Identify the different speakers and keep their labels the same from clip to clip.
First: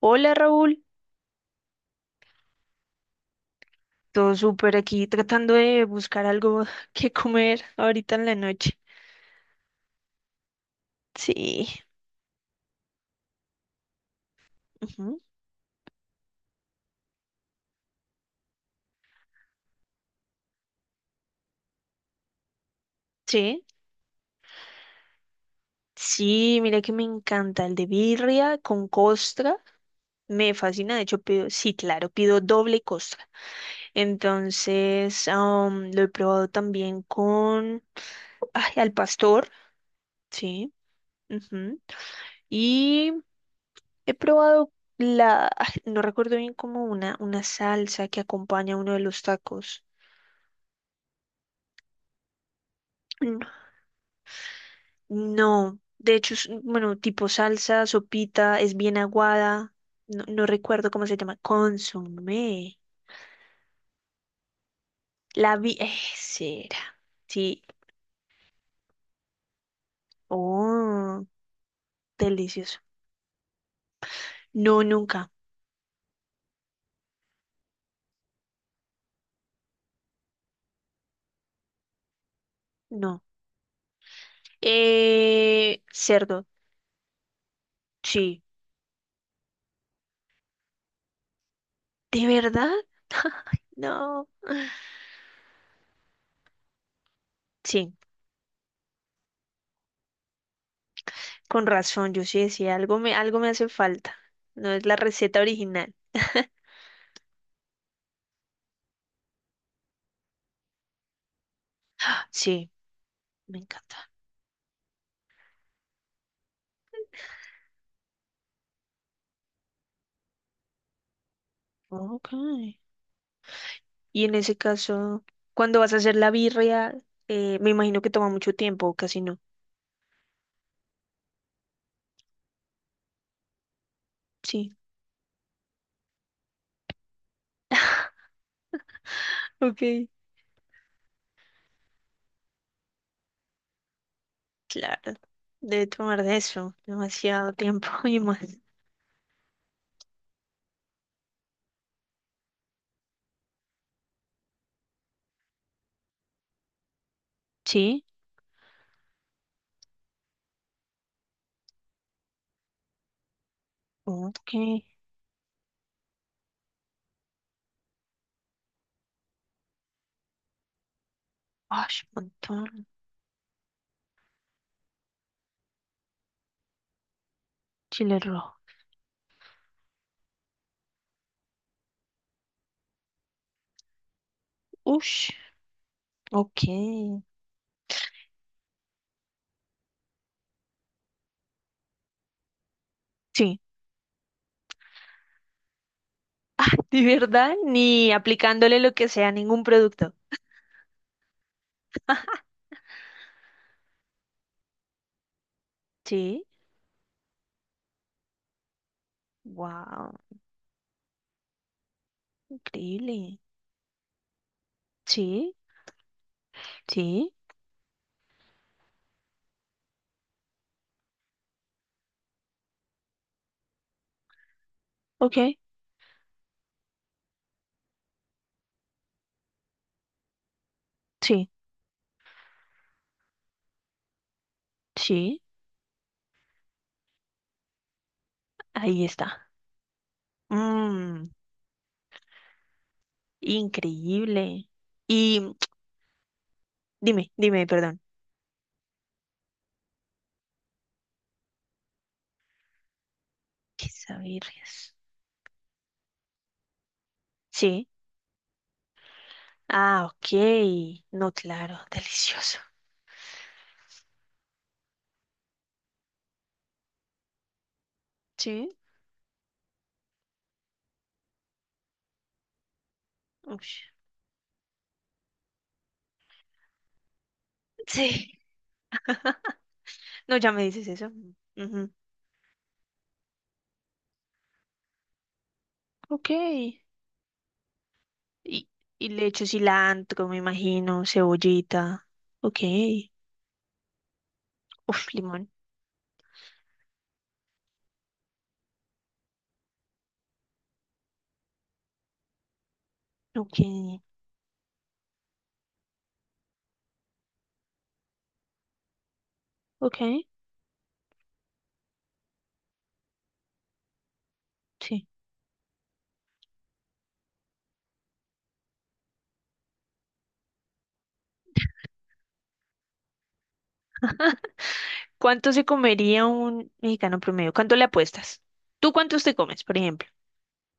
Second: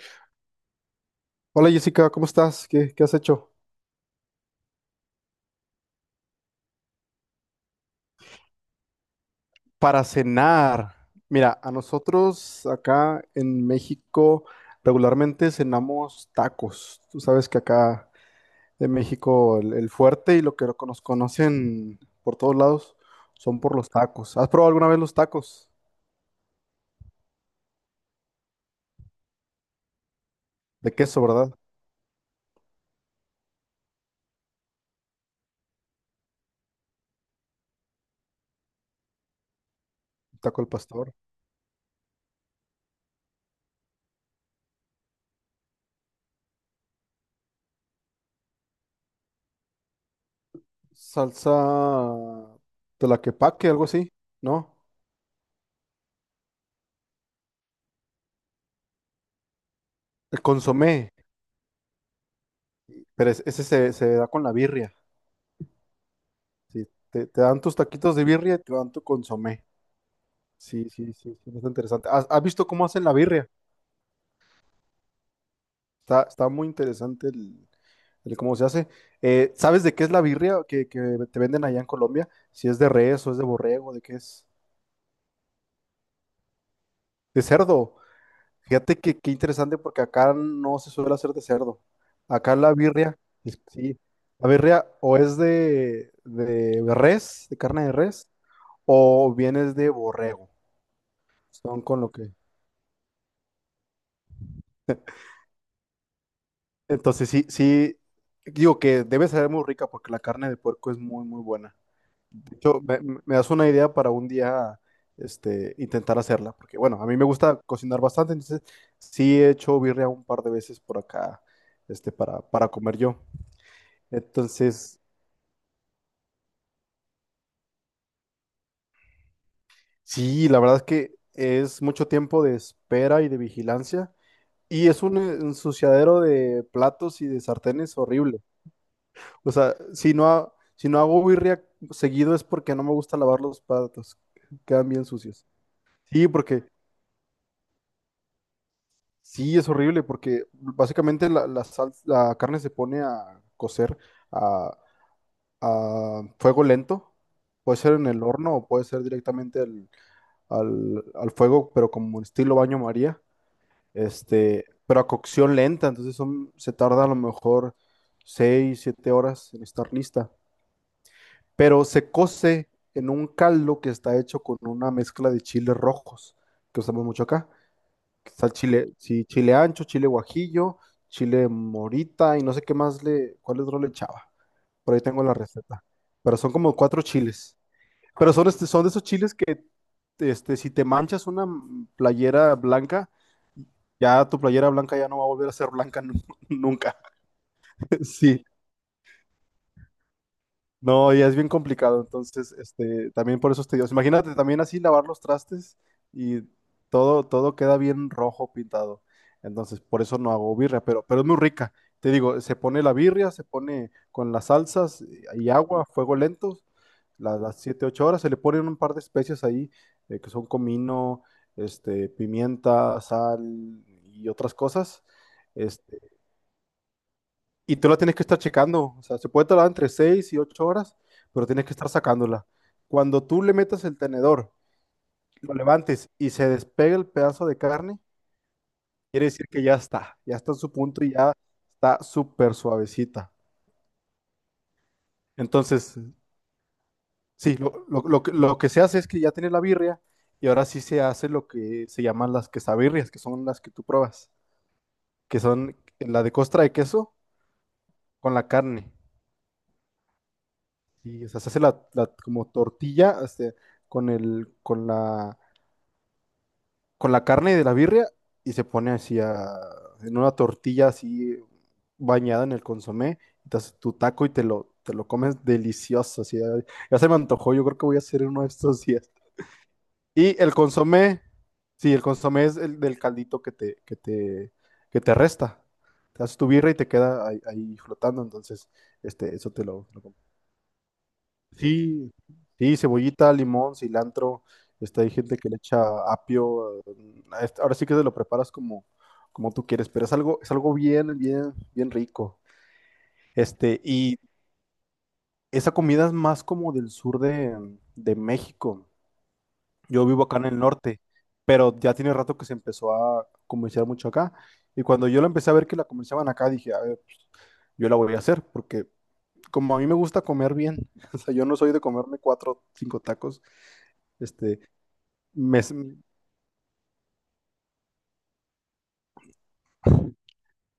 Speaker 1: Hola Raúl,
Speaker 2: Hola Jessica, ¿cómo estás? ¿Qué has hecho?
Speaker 1: todo súper aquí tratando de buscar algo que comer ahorita en la noche.
Speaker 2: Para cenar. Mira,
Speaker 1: Sí,
Speaker 2: a nosotros acá en México
Speaker 1: ujú.
Speaker 2: regularmente cenamos tacos. Tú sabes que acá en México el fuerte y lo que nos conocen por todos lados son
Speaker 1: Sí,
Speaker 2: por los tacos. ¿Has probado alguna vez los tacos?
Speaker 1: sí, mira que me encanta el de birria con costra, me
Speaker 2: De
Speaker 1: fascina, de hecho
Speaker 2: queso,
Speaker 1: pido,
Speaker 2: ¿verdad?
Speaker 1: sí, claro, pido doble costra. Entonces, lo he probado también con, ay, al pastor,
Speaker 2: Taco al
Speaker 1: sí,
Speaker 2: pastor.
Speaker 1: ujú. Y he probado la, ay, no recuerdo bien como una salsa que acompaña uno de los tacos.
Speaker 2: Salsa de la que paque, algo así, ¿no?
Speaker 1: No, de hecho es, bueno, tipo salsa, sopita, es bien aguada. No,
Speaker 2: El
Speaker 1: no recuerdo
Speaker 2: consomé,
Speaker 1: cómo se llama. Consomé.
Speaker 2: pero ese se da con la birria.
Speaker 1: La vi. Será.
Speaker 2: Sí, te dan
Speaker 1: Sí.
Speaker 2: tus taquitos de birria y te dan tu consomé. Sí, sí,
Speaker 1: Oh,
Speaker 2: sí, sí, está interesante. ¿Has visto
Speaker 1: delicioso.
Speaker 2: cómo hacen la birria?
Speaker 1: No, nunca.
Speaker 2: Está muy interesante el cómo se hace. ¿Sabes de qué es la birria que te venden allá en Colombia? Si es de
Speaker 1: No.
Speaker 2: res o es de borrego, de qué es.
Speaker 1: Cerdo.
Speaker 2: De cerdo.
Speaker 1: Sí.
Speaker 2: Fíjate que qué interesante porque acá no se suele hacer de cerdo.
Speaker 1: ¿De
Speaker 2: Acá
Speaker 1: verdad?
Speaker 2: la birria, sí,
Speaker 1: No.
Speaker 2: la birria o es de res, de carne
Speaker 1: Sí.
Speaker 2: de res, o bien es de borrego.
Speaker 1: Con
Speaker 2: Son con lo
Speaker 1: razón, yo
Speaker 2: que...
Speaker 1: sí decía, algo me hace falta. No es la receta original.
Speaker 2: Entonces sí, sí, digo que debe ser muy rica porque la carne de puerco es muy, muy buena. De
Speaker 1: Sí,
Speaker 2: hecho, me das
Speaker 1: me
Speaker 2: una idea
Speaker 1: encanta.
Speaker 2: para un día, intentar hacerla, porque bueno, a mí me gusta cocinar bastante, entonces sí he hecho birria un par de veces por acá,
Speaker 1: Ok.
Speaker 2: para comer yo.
Speaker 1: Y en ese
Speaker 2: Entonces,
Speaker 1: caso, cuando vas a hacer la birria, me imagino que toma mucho tiempo, o casi no.
Speaker 2: sí, la verdad es que es mucho tiempo de espera y de vigilancia,
Speaker 1: Sí,
Speaker 2: y es un ensuciadero de platos y de sartenes horrible. O sea,
Speaker 1: ok,
Speaker 2: si no, si no hago birria seguido es porque no me gusta lavar los platos. Quedan bien
Speaker 1: claro.
Speaker 2: sucios.
Speaker 1: Debe tomar
Speaker 2: Sí,
Speaker 1: de
Speaker 2: porque
Speaker 1: eso, demasiado tiempo y más.
Speaker 2: sí, es horrible, porque básicamente la carne se pone a cocer a, a fuego lento. Puede ser
Speaker 1: Sí,
Speaker 2: en el horno o puede ser directamente al fuego, pero como estilo baño María.
Speaker 1: ok.
Speaker 2: Pero a cocción lenta, entonces se tarda a lo mejor 6 o 7 horas en estar lista. Pero
Speaker 1: Ush,
Speaker 2: se cose
Speaker 1: montón.
Speaker 2: en un caldo que está hecho con una mezcla de chiles rojos, que usamos mucho acá.
Speaker 1: Chile
Speaker 2: Que Está el
Speaker 1: rojo.
Speaker 2: chile, sí, chile ancho, chile guajillo, chile morita y no sé qué más cuál otro le echaba. Por ahí tengo
Speaker 1: Ush,
Speaker 2: la receta. Pero son como cuatro
Speaker 1: ok.
Speaker 2: chiles. Pero son, son de esos chiles que, si te manchas una playera blanca,
Speaker 1: Sí,
Speaker 2: ya tu playera blanca ya no va a volver a ser blanca nunca.
Speaker 1: de verdad, ni
Speaker 2: Sí.
Speaker 1: aplicándole lo que sea a ningún producto.
Speaker 2: No, y es bien complicado, entonces, también por eso es tedioso. Imagínate también así lavar los trastes y
Speaker 1: Sí,
Speaker 2: todo queda bien rojo pintado. Entonces, por
Speaker 1: wow,
Speaker 2: eso no hago birria, pero es muy rica. Te digo, se pone la birria,
Speaker 1: increíble.
Speaker 2: se pone con las salsas y
Speaker 1: Sí,
Speaker 2: agua, fuego lento,
Speaker 1: sí,
Speaker 2: las 7 u 8 horas, se le ponen un par de especias ahí, que son comino, pimienta, sal y otras cosas.
Speaker 1: ok,
Speaker 2: este, y tú la tienes que estar checando. O sea, se puede tardar entre 6 y 8 horas, pero
Speaker 1: sí,
Speaker 2: tienes que estar sacándola. Cuando tú le metas el tenedor,
Speaker 1: sí,
Speaker 2: lo levantes y se despegue el pedazo de carne,
Speaker 1: ahí
Speaker 2: quiere
Speaker 1: está.
Speaker 2: decir que ya está en su punto y
Speaker 1: Mmm.
Speaker 2: ya está súper suavecita.
Speaker 1: Increíble. Y
Speaker 2: Entonces,
Speaker 1: dime,
Speaker 2: sí,
Speaker 1: dime,
Speaker 2: lo,
Speaker 1: perdón.
Speaker 2: lo- lo que lo que se hace es que ya tienes la birria y ahora sí se hace lo que se llaman las quesabirrias, que son las que tú
Speaker 1: Pizza
Speaker 2: pruebas,
Speaker 1: birrias.
Speaker 2: que son la de costra de queso
Speaker 1: Sí.
Speaker 2: con la carne.
Speaker 1: Ah, ok.
Speaker 2: Sí, o
Speaker 1: No,
Speaker 2: sea, se hace
Speaker 1: claro,
Speaker 2: la como
Speaker 1: delicioso.
Speaker 2: tortilla con el, con la, con la carne de la birria y se
Speaker 1: Sí.
Speaker 2: pone así en una tortilla así bañada en el consomé. Entonces
Speaker 1: Ush.
Speaker 2: tu taco y te lo comes delicioso. Así, ay, ya se me antojó, yo creo que voy a hacer
Speaker 1: Sí.
Speaker 2: uno de estos días.
Speaker 1: No,
Speaker 2: Y
Speaker 1: ya
Speaker 2: el
Speaker 1: me dices eso.
Speaker 2: consomé,
Speaker 1: Ujú.
Speaker 2: sí, el consomé es el del caldito que te resta. Te
Speaker 1: Ok.
Speaker 2: haces tu birria y te queda ahí flotando.
Speaker 1: Y,
Speaker 2: Entonces,
Speaker 1: y le echo
Speaker 2: eso te lo.
Speaker 1: cilantro, me imagino, cebollita.
Speaker 2: Sí,
Speaker 1: Ok.
Speaker 2: sí, cebollita, limón, cilantro. Este,
Speaker 1: Uf,
Speaker 2: hay gente
Speaker 1: limón.
Speaker 2: que le echa apio. Ahora sí que te lo preparas como tú quieres, pero es algo bien, bien, bien rico.
Speaker 1: Ok.
Speaker 2: Y esa comida es más como del sur de México. Yo vivo
Speaker 1: Ok.
Speaker 2: acá en el norte, pero ya tiene rato que se empezó a comerciar mucho acá. Y
Speaker 1: Sí.
Speaker 2: cuando yo la empecé a ver que la comerciaban acá, dije, a ver, yo la voy a hacer, porque como a mí me gusta comer bien, o sea, yo no soy de comerme cuatro, cinco tacos. Este,
Speaker 1: ¿Cuánto
Speaker 2: Me-
Speaker 1: se comería un mexicano promedio? ¿Cuánto le apuestas? ¿Tú cuántos te comes, por ejemplo?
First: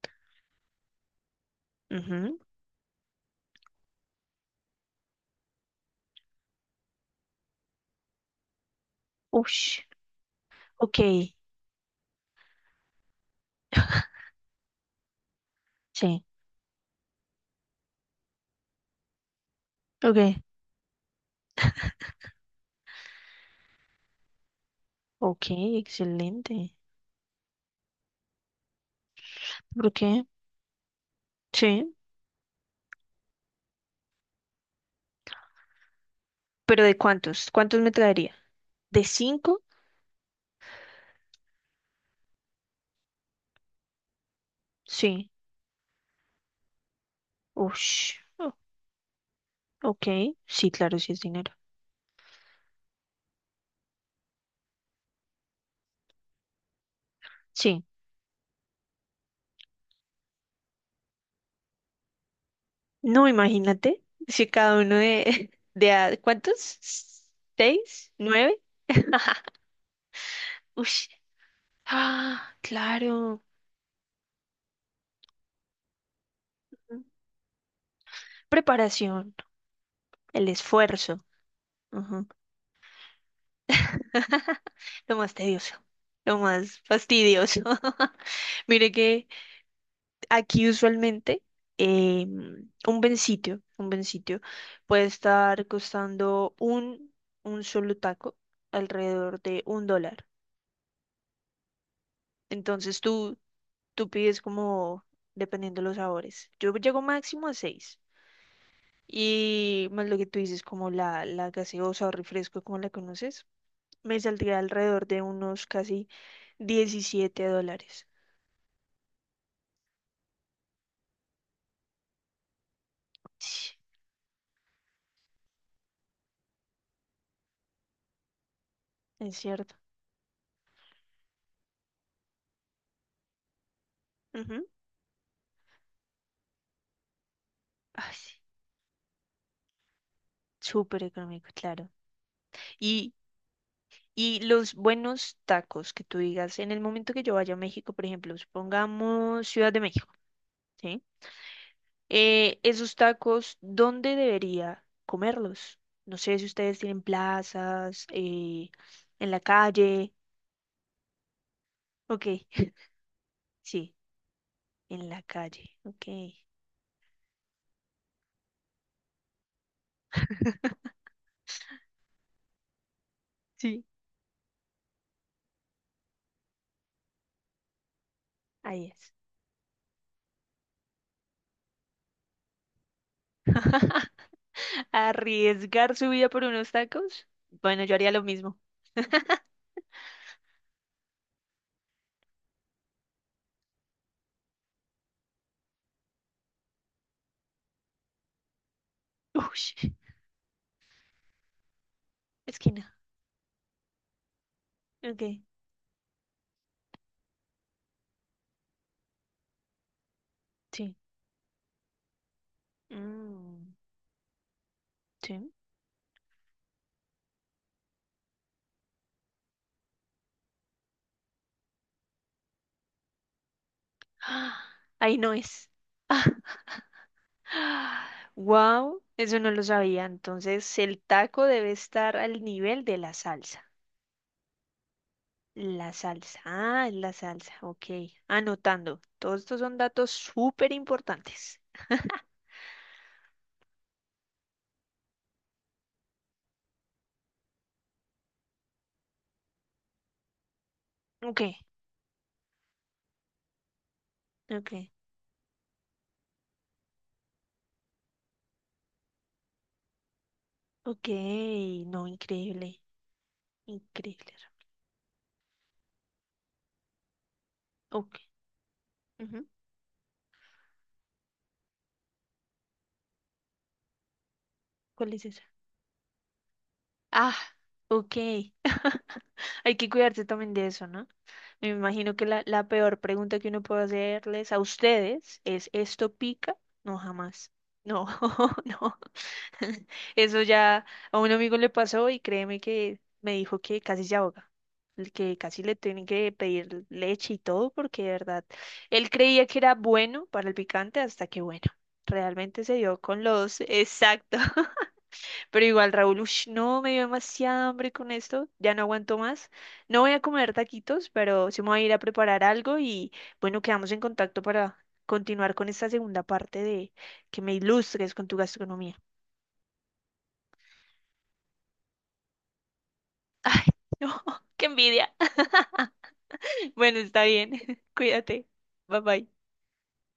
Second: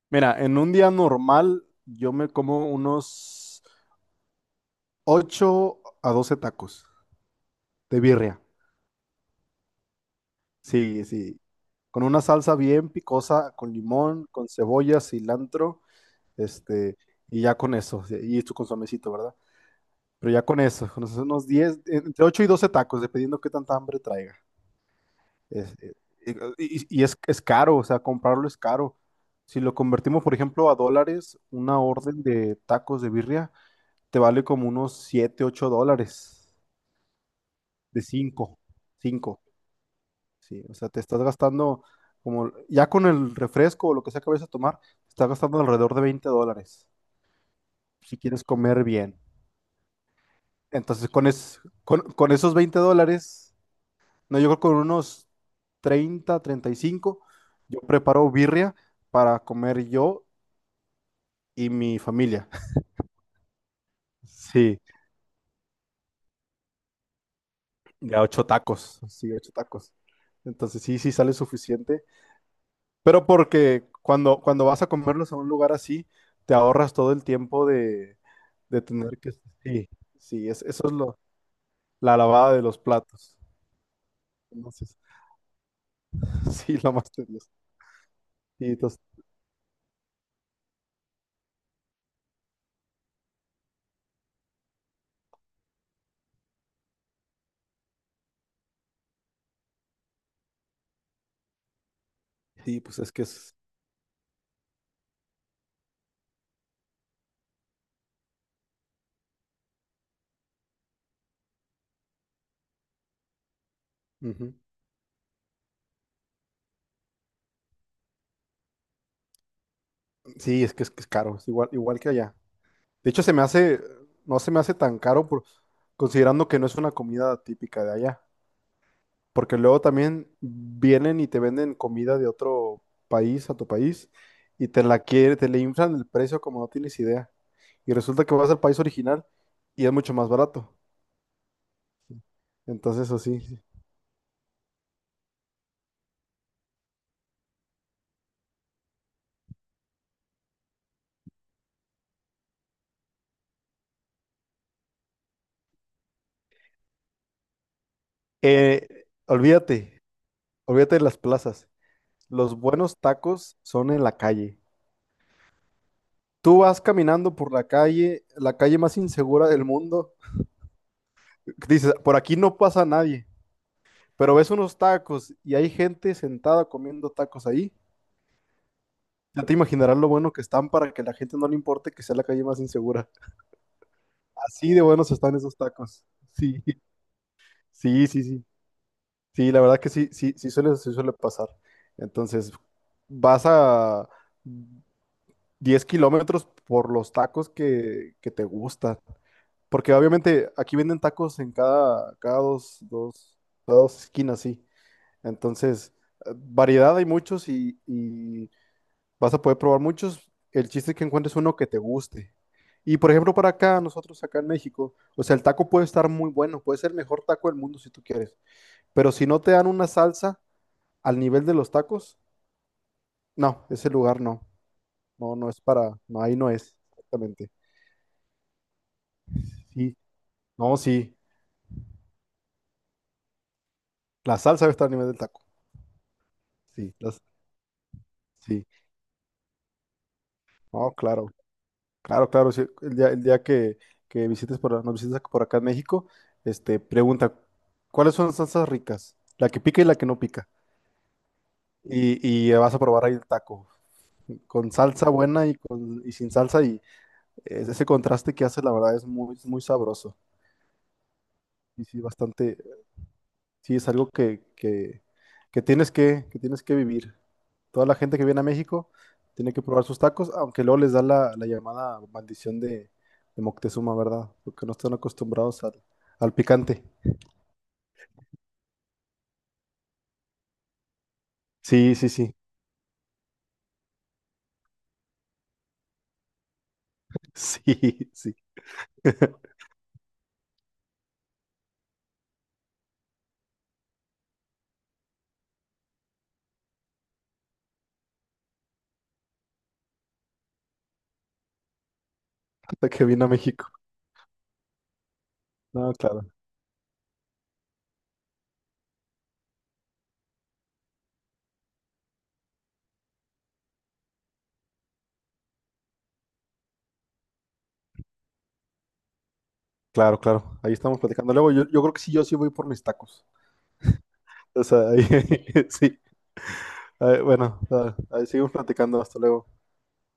Speaker 2: mira, en un día normal yo me
Speaker 1: Ujú.
Speaker 2: como unos 8 a 12 tacos de birria.
Speaker 1: Ush, ok,
Speaker 2: Sí, sí. Con una salsa bien picosa, con limón, con cebolla, cilantro,
Speaker 1: sí,
Speaker 2: este, y ya con eso. Sí, y tu consomecito, ¿verdad? Pero
Speaker 1: ok,
Speaker 2: ya con eso, con esos unos 10, entre 8 y 12 tacos, dependiendo qué tanta hambre traiga.
Speaker 1: ok,
Speaker 2: Es- eh,
Speaker 1: excelente.
Speaker 2: es caro, o sea, comprarlo es caro. Si lo
Speaker 1: ¿Por
Speaker 2: convertimos,
Speaker 1: qué?
Speaker 2: por ejemplo, a dólares, una
Speaker 1: Sí,
Speaker 2: orden de tacos de birria te vale como unos $7 u $8
Speaker 1: pero ¿de cuántos? ¿Cuántos me
Speaker 2: de
Speaker 1: traería?
Speaker 2: cinco
Speaker 1: ¿De
Speaker 2: cinco
Speaker 1: cinco?
Speaker 2: Sí, o sea, te estás gastando como, ya con el refresco o lo que sea que vayas a tomar, te estás
Speaker 1: Sí,
Speaker 2: gastando alrededor de $20 si
Speaker 1: ush,
Speaker 2: quieres comer bien.
Speaker 1: ok, sí, claro,
Speaker 2: Entonces,
Speaker 1: sí es
Speaker 2: con,
Speaker 1: dinero.
Speaker 2: es- con, con esos $20, no, yo creo que con unos 30, 35 yo
Speaker 1: Sí,
Speaker 2: preparo birria para comer yo y mi familia.
Speaker 1: no, imagínate, si cada
Speaker 2: Sí,
Speaker 1: uno de, ¿cuántos? ¿Seis?
Speaker 2: ya ocho
Speaker 1: ¿Nueve?
Speaker 2: tacos, sí, ocho tacos. Entonces, sí,
Speaker 1: Ush,
Speaker 2: sí sale suficiente.
Speaker 1: ah,
Speaker 2: Pero
Speaker 1: claro.
Speaker 2: porque cuando vas a comerlos a un lugar así, te ahorras todo el tiempo de tener
Speaker 1: Preparación,
Speaker 2: que... Sí,
Speaker 1: el
Speaker 2: sí, eso es
Speaker 1: esfuerzo.
Speaker 2: la lavada de los platos. Entonces,
Speaker 1: Lo más tedioso, lo
Speaker 2: sí,
Speaker 1: más
Speaker 2: lo más tedioso.
Speaker 1: fastidioso.
Speaker 2: Sí,
Speaker 1: Mire
Speaker 2: entonces,
Speaker 1: que aquí usualmente eh, un buen sitio puede estar costando un, solo taco alrededor de $1.
Speaker 2: sí,
Speaker 1: Entonces
Speaker 2: pues es que
Speaker 1: tú,
Speaker 2: es...
Speaker 1: tú pides como dependiendo los sabores. Yo llego máximo a seis. Y más lo que tú dices, como la gaseosa o refresco, como la conoces, me
Speaker 2: Ujú.
Speaker 1: saldría alrededor de unos casi $17.
Speaker 2: Sí, es que es, que es caro, es igual, igual que allá. De hecho, se me
Speaker 1: Sí,
Speaker 2: hace, no se me hace tan caro por, considerando que no es una comida típica de allá.
Speaker 1: es
Speaker 2: Porque
Speaker 1: cierto.
Speaker 2: luego también vienen y te venden comida de otro país a tu país
Speaker 1: Ujú.
Speaker 2: y te la quiere, te le inflan el precio como no tienes idea. Y
Speaker 1: Ay,
Speaker 2: resulta que
Speaker 1: sí,
Speaker 2: vas al país original y es mucho más barato.
Speaker 1: súper económico, claro.
Speaker 2: Entonces,
Speaker 1: Y,
Speaker 2: así. Sí.
Speaker 1: y los buenos tacos que tú digas, en el momento que yo vaya a México, por ejemplo, supongamos Ciudad de México, ¿sí? Esos tacos, ¿dónde debería comerlos? No sé si ustedes tienen plazas, en la
Speaker 2: Olvídate,
Speaker 1: calle.
Speaker 2: olvídate de las plazas.
Speaker 1: Ok,
Speaker 2: Los buenos tacos son
Speaker 1: sí,
Speaker 2: en la calle.
Speaker 1: en la calle. Ok,
Speaker 2: Tú vas caminando por la calle más insegura del mundo. Dices, por aquí no pasa nadie,
Speaker 1: sí,
Speaker 2: pero ves unos tacos y hay gente sentada comiendo tacos ahí.
Speaker 1: ahí es.
Speaker 2: Ya te imaginarás lo bueno que están para que la gente no le importe que sea la calle más insegura. Así de buenos están esos
Speaker 1: Arriesgar
Speaker 2: tacos.
Speaker 1: su vida por
Speaker 2: Sí,
Speaker 1: unos tacos. Bueno, yo
Speaker 2: sí,
Speaker 1: haría lo
Speaker 2: sí, sí.
Speaker 1: mismo.
Speaker 2: Sí, la verdad que sí, sí, sí suele pasar. Entonces, vas a 10 km por los tacos que te gustan.
Speaker 1: Uy.
Speaker 2: Porque obviamente aquí venden tacos en cada, cada dos,
Speaker 1: Esquina.
Speaker 2: dos, cada dos esquinas, sí.
Speaker 1: Ok.
Speaker 2: Entonces, variedad hay muchos y vas a poder probar muchos. El chiste
Speaker 1: Sí.
Speaker 2: es que encuentres uno que te guste. Y por ejemplo, para
Speaker 1: Mm,
Speaker 2: acá, nosotros acá en México, o sea, el
Speaker 1: sí.
Speaker 2: taco puede estar muy bueno, puede ser el mejor taco del mundo si tú quieres, pero si no te dan una salsa al nivel de los tacos, no, ese lugar no,
Speaker 1: ¡Ah! Ahí no
Speaker 2: no, no es
Speaker 1: es.
Speaker 2: para, no, ahí no es, exactamente.
Speaker 1: Wow, eso no lo
Speaker 2: Sí,
Speaker 1: sabía.
Speaker 2: no,
Speaker 1: Entonces, el
Speaker 2: sí,
Speaker 1: taco debe estar al nivel de la salsa.
Speaker 2: la salsa debe estar al nivel del taco,
Speaker 1: La salsa. Ah, es
Speaker 2: sí,
Speaker 1: la salsa. Ok.
Speaker 2: sí,
Speaker 1: Anotando. Todos estos son datos súper
Speaker 2: no, claro,
Speaker 1: importantes.
Speaker 2: claro, claro, sí, el día que nos visites por acá en México, pregunta, ¿cuáles son las salsas ricas? La que pica y la que no pica,
Speaker 1: Ok,
Speaker 2: y vas a probar ahí el taco,
Speaker 1: ok,
Speaker 2: con salsa buena y sin salsa y ese contraste que hace la verdad es muy, muy sabroso.
Speaker 1: ok.
Speaker 2: Y sí,
Speaker 1: No,
Speaker 2: bastante,
Speaker 1: increíble.
Speaker 2: sí es algo
Speaker 1: Increíble.
Speaker 2: que tienes que, tienes que vivir. Toda la gente que
Speaker 1: Ok.
Speaker 2: viene a México
Speaker 1: Ujú.
Speaker 2: tiene que probar sus tacos, aunque luego les da la llamada maldición de Moctezuma, ¿verdad? Porque no están
Speaker 1: ¿Cuál es esa?
Speaker 2: acostumbrados al picante.
Speaker 1: Ah, ok. Hay que cuidarse también de eso, ¿no? Me
Speaker 2: Sí, sí,
Speaker 1: imagino que
Speaker 2: sí.
Speaker 1: la, la peor pregunta que uno puede hacerles a ustedes es, ¿esto pica? No, jamás. No,
Speaker 2: Sí, sí.
Speaker 1: no. Eso ya a un amigo le pasó y créeme que me dijo que casi se ahoga, el que casi le tienen que pedir leche y todo porque de verdad, él creía que era bueno para el picante hasta que bueno, realmente se
Speaker 2: Hasta
Speaker 1: dio
Speaker 2: que
Speaker 1: con
Speaker 2: vino a
Speaker 1: los,
Speaker 2: México.
Speaker 1: exacto, pero igual,
Speaker 2: No,
Speaker 1: Raúl,
Speaker 2: claro,
Speaker 1: ush, no, me dio demasiada hambre con esto, ya no aguanto más. No voy a comer taquitos, pero sí me voy a ir a preparar algo y bueno, quedamos en contacto para continuar con esta segunda parte de que me ilustres con tu gastronomía.
Speaker 2: claro, claro. Ahí estamos platicando. Luego yo creo que sí, yo sí voy por mis tacos. O
Speaker 1: ¡Qué
Speaker 2: sea,
Speaker 1: envidia!
Speaker 2: sí.
Speaker 1: Bueno,
Speaker 2: A
Speaker 1: está bien.
Speaker 2: bueno, a ahí
Speaker 1: Cuídate.
Speaker 2: seguimos
Speaker 1: Bye
Speaker 2: platicando. Hasta
Speaker 1: bye.
Speaker 2: luego.